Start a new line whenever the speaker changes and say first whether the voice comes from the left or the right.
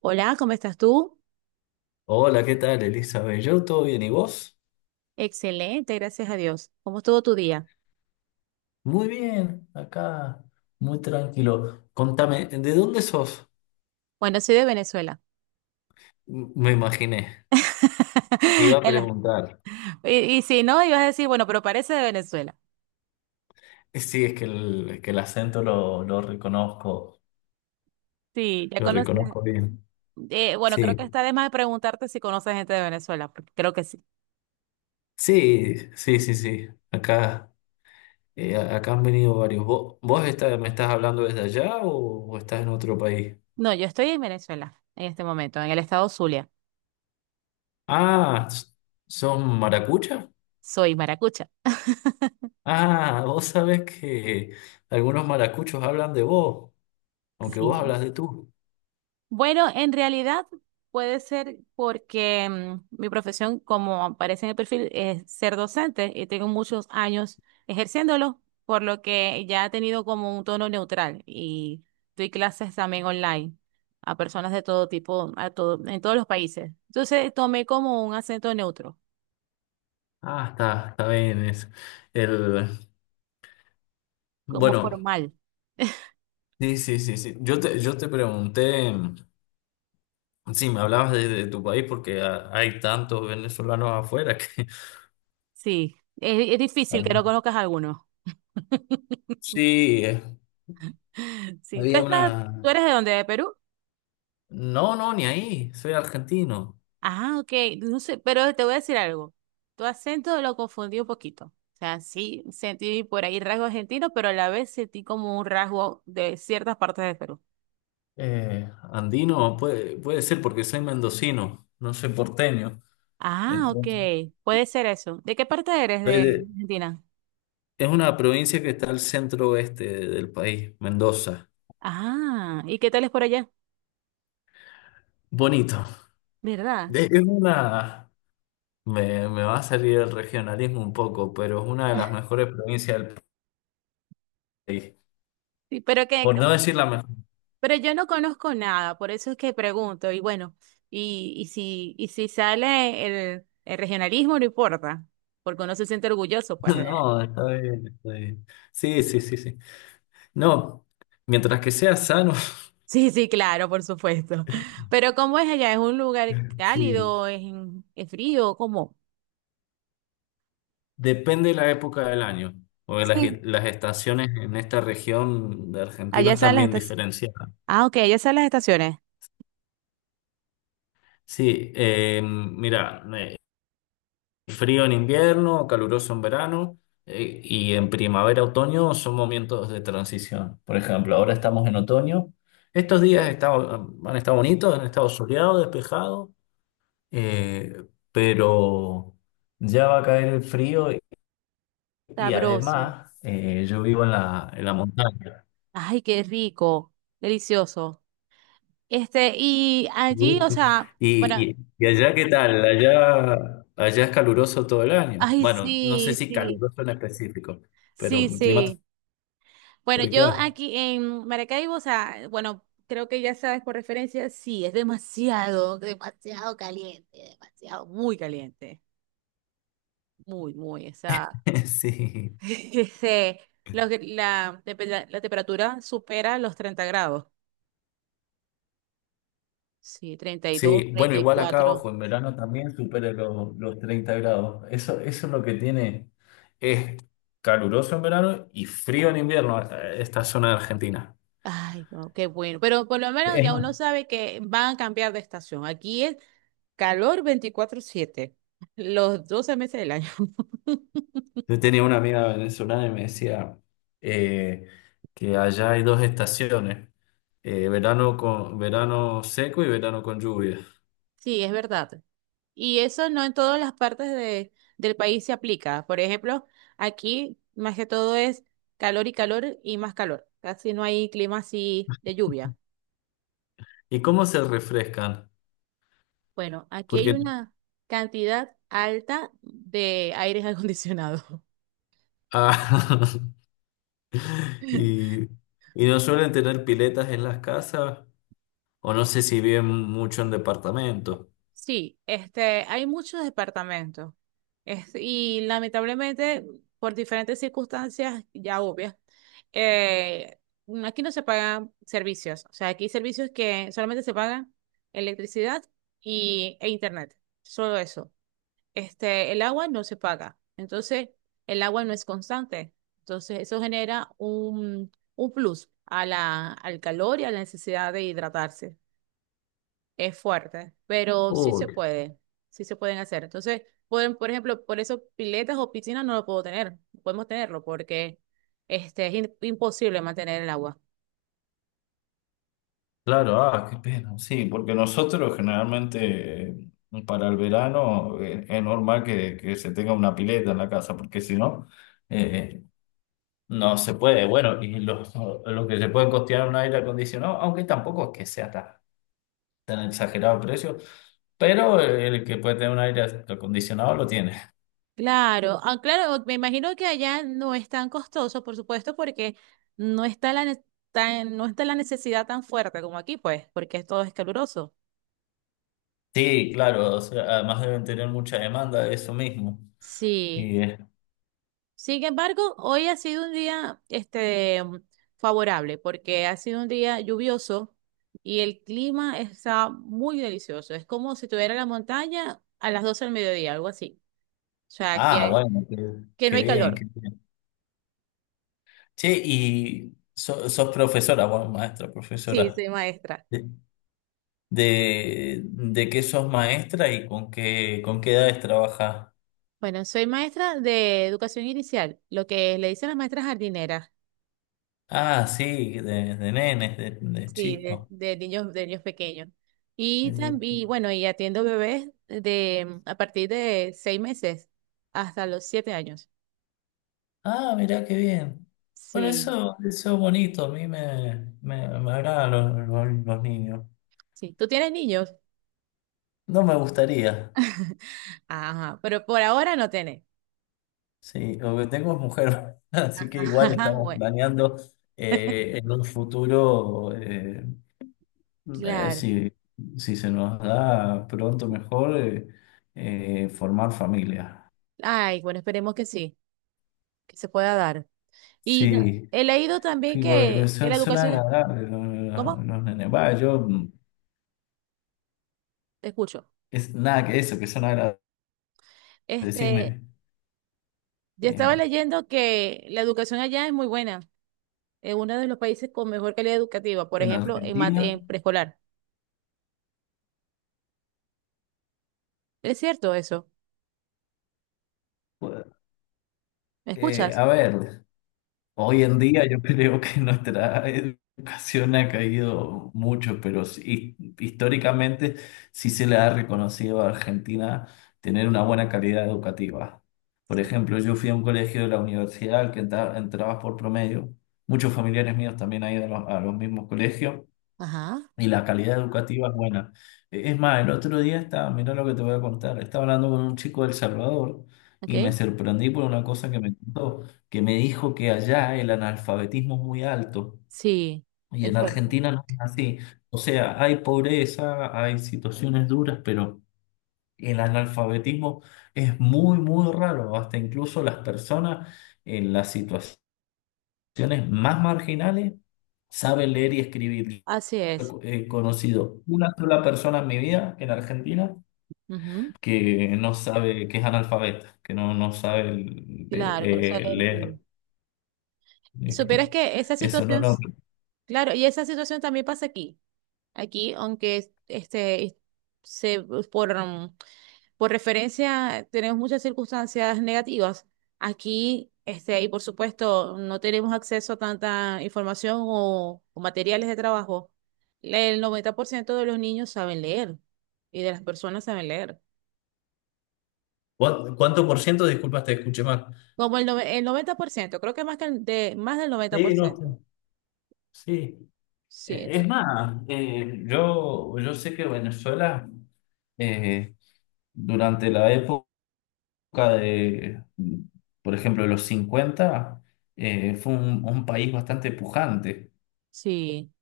right: Hola, ¿cómo estás tú?
left: Hola, ¿qué tal, Elizabeth? Yo todo bien, ¿y vos?
right: Excelente, gracias a Dios. ¿Cómo estuvo tu día?
left: Muy bien, acá, muy tranquilo. Contame, ¿de dónde sos?
right: Bueno, soy de Venezuela.
left: Me imaginé, te iba a
right: En la-
left: preguntar.
right: y si no, ibas a decir, bueno, pero parece de Venezuela.
left: Sí, es que el acento
right: Sí, ya
left: lo
right: conoces.
left: reconozco bien.
right: Bueno, creo
left: Sí,
right: que está de más preguntarte si conoces gente de Venezuela, porque creo que sí.
left: sí, sí, sí, sí. Acá, acá han venido varios. ¿Vos estás- me estás hablando desde allá o estás en otro país?
right: No, yo estoy en Venezuela en este momento, en el estado Zulia.
left: Ah, ¿son maracuchas?
right: Soy maracucha.
left: Ah, vos sabés que algunos maracuchos hablan de vos, aunque vos
right: Sí.
left: hablas de tú.
right: Bueno, en realidad puede ser porque mi profesión, como aparece en el perfil, es ser docente y tengo muchos años ejerciéndolo, por lo que ya he tenido como un tono neutral y doy clases también online a personas de todo tipo, a todo, en todos los países. Entonces tomé como un acento neutro,
left: Ah, está, está bien. Eso. El...
right: como
left: Bueno,
right: formal.
left: sí, sí, sí, sí. Yo te pregunté, sí, me hablabas de tu país porque ha- hay tantos venezolanos afuera que...
right: Sí, es difícil
left: Ah.
right: que no conozcas a alguno.
left: Sí,
right: Sí, ¿tú
left: había
right: estás,
left: una...
right: tú eres de dónde? ¿De Perú?
left: No, no, ni ahí, soy argentino.
right: Ah, ok, no sé, pero te voy a decir algo. Tu acento lo confundí un poquito. O sea, sí sentí por ahí rasgo argentino, pero a la vez sentí como un rasgo de ciertas partes de Perú.
left: Andino puede ser porque soy mendocino, no soy porteño.
right: Ah, ok,
left: Entonces...
right: puede ser eso. ¿De qué parte eres
left: soy
right: de
left: de...
right: Argentina?
left: Es una provincia que está al centro oeste del país, Mendoza.
right: Ah, ¿y qué tal es por allá?
left: Bonito.
right: ¿Verdad?
left: Es una... me va a salir el regionalismo un poco, pero es una de las mejores provincias del país.
right: Sí,
left: Por no decir la mejor.
right: pero yo no conozco nada, por eso es que pregunto. Y bueno, y si sale el regionalismo, no importa, porque uno se siente orgulloso, pues.
left: No, está bien, está bien. Sí, sí, sí, sí. No, mientras que sea sano.
right: Sí, sí, claro, por supuesto. Pero ¿cómo es allá? ¿Es un lugar
left: Sí.
right: cálido? ¿Es frío? ¿Cómo?
left: Depende de la época del año, porque
right: Sí.
left: las estaciones en esta región de Argentina
right: Allá están
left: están
right: las
left: bien
right: estaciones.
left: diferenciadas.
right: Ah, ok, allá están las estaciones.
left: Sí, mira, frío en invierno, caluroso en verano, y en primavera, otoño son momentos de transición. Por ejemplo, ahora estamos en otoño.
right: Okay,
left: Han estado bonitos, han estado soleados, despejados, eh, pero ya va a caer el frío. Y y
right: sabroso.
left: además yo vivo en en la montaña.
right: Ay, qué rico. Delicioso. Y allí, o sea, bueno,
left: Y allá, ¿qué tal? Allá es caluroso todo el año.
right: ay,
left: Bueno, no sé
right: sí,
left: si
right: sí,
left: caluroso en específico, pero
right: sí,
left: clima
right: sí. Bueno, yo
left: tropical.
right: aquí en Maracaibo, o sea, bueno, creo que ya sabes por referencia, sí, es demasiado, demasiado caliente, demasiado, muy caliente. Muy, muy, o sea,
left: Sí,
right: este, la temperatura supera los 30 grados. Sí, 30 32
left: sí, bueno,
right: treinta y
left: igual acá,
right: cuatro
left: ojo, en verano también supera los 30 grados. Eso, eso es lo que tiene. Es caluroso en verano y frío en invierno, esta zona de Argentina.
right: Ay, no, qué bueno. Pero por lo menos
left: Es
right: ya
left: más,
right: uno sabe que van a cambiar de estación. Aquí es calor 24/7, los 12 meses del año.
left: yo tenía una amiga venezolana y me decía eh, que allá hay dos estaciones, verano con, verano seco y verano con lluvia.
right: Sí, es verdad. Y eso no en todas las partes del país se aplica. Por ejemplo, aquí más que todo es calor y calor y más calor. Casi no hay clima así de lluvia.
left: ¿Y cómo se refrescan?
right: Bueno, aquí hay
left: Porque
right: una cantidad alta de aires acondicionados.
left: ah, y, y no suelen tener piletas en las casas. O no sé si viven mucho en departamentos.
right: Sí, hay muchos departamentos. Y lamentablemente, por diferentes circunstancias ya obvias, eh, aquí no se pagan servicios. O sea, aquí hay servicios que solamente se pagan electricidad e internet. Solo eso. El agua no se paga. Entonces, el agua no es constante. Entonces, eso genera un plus a al calor y a la necesidad de hidratarse. Es fuerte, pero
left: Uy,
right: sí se pueden hacer. Entonces, pueden, por ejemplo, por eso piletas o piscinas no lo puedo tener, no podemos tenerlo porque imposible mantener el agua.
left: claro, ah, qué pena. Sí, porque nosotros generalmente para el verano es normal que se tenga una pileta en la casa, porque si no, eh, no se puede. Bueno, y los que se pueden costear un aire acondicionado, aunque tampoco es que sea tan, tan exagerado el precio, pero el que puede tener un aire acondicionado lo tiene.
right: Claro, ah, claro, me imagino que allá no es tan costoso, por supuesto, porque no está la, ne- tan- no está la necesidad tan fuerte como aquí, pues, porque todo es caluroso.
left: Sí, claro, o sea, además deben tener mucha demanda de eso mismo.
right: Sí. Sin embargo, hoy ha sido un día, favorable, porque ha sido un día lluvioso y el clima está muy delicioso. Es como si tuviera la montaña a las 12 del mediodía, algo así. O sea,
left: Ah,
right: que,
left: bueno, qué,
right: que no
left: qué
right: hay
left: bien, qué
right: calor.
left: bien. Che, y so- sos profesora, bueno, maestra,
right: Sí,
left: profesora.
right: sí, maestra.
left: ¿De, de qué sos maestra y con qué edades trabajás?
right: Bueno, soy maestra de educación inicial, lo que le dicen las maestras jardineras,
left: Ah, sí, de nenes, de
right: sí, de,
left: chicos.
right: de niños, de niños pequeños. Y
left: Sí.
right: también, bueno, y atiendo bebés de a partir de 6 meses hasta los 7 años.
left: Ah, mirá qué bien. Bueno,
right: Sí,
left: eso es bonito, a mí me agradan los, los niños.
right: sí. ¿Tú tienes niños?
left: No me gustaría.
right: Ajá, pero por ahora no tenés.
left: Sí, lo que tengo es mujer, así que igual
right: Ajá,
left: estamos
right: bueno,
left: planeando en un futuro,
right: claro.
left: si, si se nos da pronto mejor, formar familia.
right: Ay, bueno, esperemos que sí, que se pueda dar. Y
left: Sí,
right: he leído también
left: sí, porque
right: que,
left: son,
right: la
left: son
right: educación,
left: agradables
right: ¿cómo?
left: los nenes. Va, yo,
right: Te escucho.
left: es nada que eso, que son agradables. Decime,
right: Este, Yo estaba
left: eh,
right: leyendo que la educación allá es muy buena, es uno de los países con mejor calidad educativa, por
left: en
right: ejemplo,
left: Argentina,
right: en preescolar. ¿Es cierto eso?
left: pues,
right: ¿Me escuchas?
left: a ver. Hoy en día yo creo que nuestra educación ha caído mucho, pero sí, históricamente sí se le ha reconocido a Argentina tener una buena calidad educativa. Por
right: Sí.
left: ejemplo, yo fui a un colegio de la universidad al que entra- entrabas por promedio. Muchos familiares míos también han ido a los mismos colegios
right: Ajá,
left: y la calidad educativa es buena. E- Es más, el otro día estaba, mira lo que te voy a contar, estaba hablando con un chico de El Salvador y me
right: ok.
left: sorprendí por una cosa que me contó, que me dijo que allá el analfabetismo es muy alto
right: Sí,
left: y
right: es
left: en
right: fuerte.
left: Argentina no es así. O sea, hay pobreza, hay situaciones duras, pero el analfabetismo es muy, muy raro. Hasta incluso las personas en la situación poblaciones más marginales saben leer y escribir.
right: Así es.
left: He conocido una sola persona en mi vida en Argentina
right: Ujú,
left: que no sabe, que es analfabeta, que no, no sabe eh,
right: claro, con eso leer y
left: leer
right: escribir.
left: y
right: Supieras
left: escribir.
right: que esa
left: Eso no,
right: situación,
left: no.
right: claro, y esa situación también pasa aquí. Aquí, aunque se, por, mm, por referencia, tenemos muchas circunstancias negativas aquí, y por supuesto, no tenemos acceso a tanta información o materiales de trabajo. El 90% de los niños saben leer y de las personas saben leer.
left: ¿Cuán- ¿Cuánto por ciento? Disculpas, te escuché mal.
right: Como el 90% creo que más, más del noventa por
left: Sí, no,
right: ciento
left: está- sí.
right: Sí,
left: Es más, yo sé que Venezuela, eh, durante la época de, por ejemplo, de los 50 fue un país bastante pujante,
right: sí,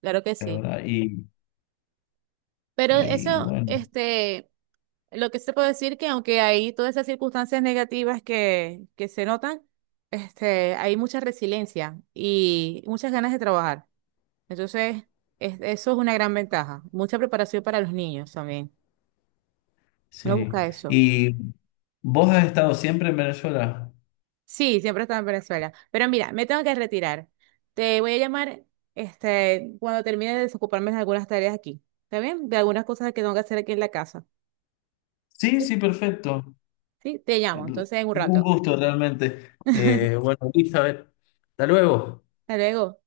right: claro que sí.
left: ¿verdad?
right: Pero
left: Y
right: eso,
left: bueno,
right: lo que se puede decir que aunque hay todas esas circunstancias negativas que se notan, hay mucha resiliencia y muchas ganas de trabajar. Entonces, eso es una gran ventaja. Mucha preparación para los niños también. Uno
left: sí.
right: busca eso.
left: ¿Y vos has estado siempre en Venezuela?
right: Sí, siempre está en Venezuela. Pero mira, me tengo que retirar. Te voy a llamar cuando termine de desocuparme de algunas tareas aquí. ¿Está bien? De algunas cosas que tengo que hacer aquí en la casa.
left: Sí,
right: Sí,
left: sí, perfecto.
right: sí, te llamo.
left: El-
right: Entonces, en un
left: Un
right: rato.
left: gusto realmente.
right: Hasta
left: Bueno, Elizabeth, hasta luego.
right: luego.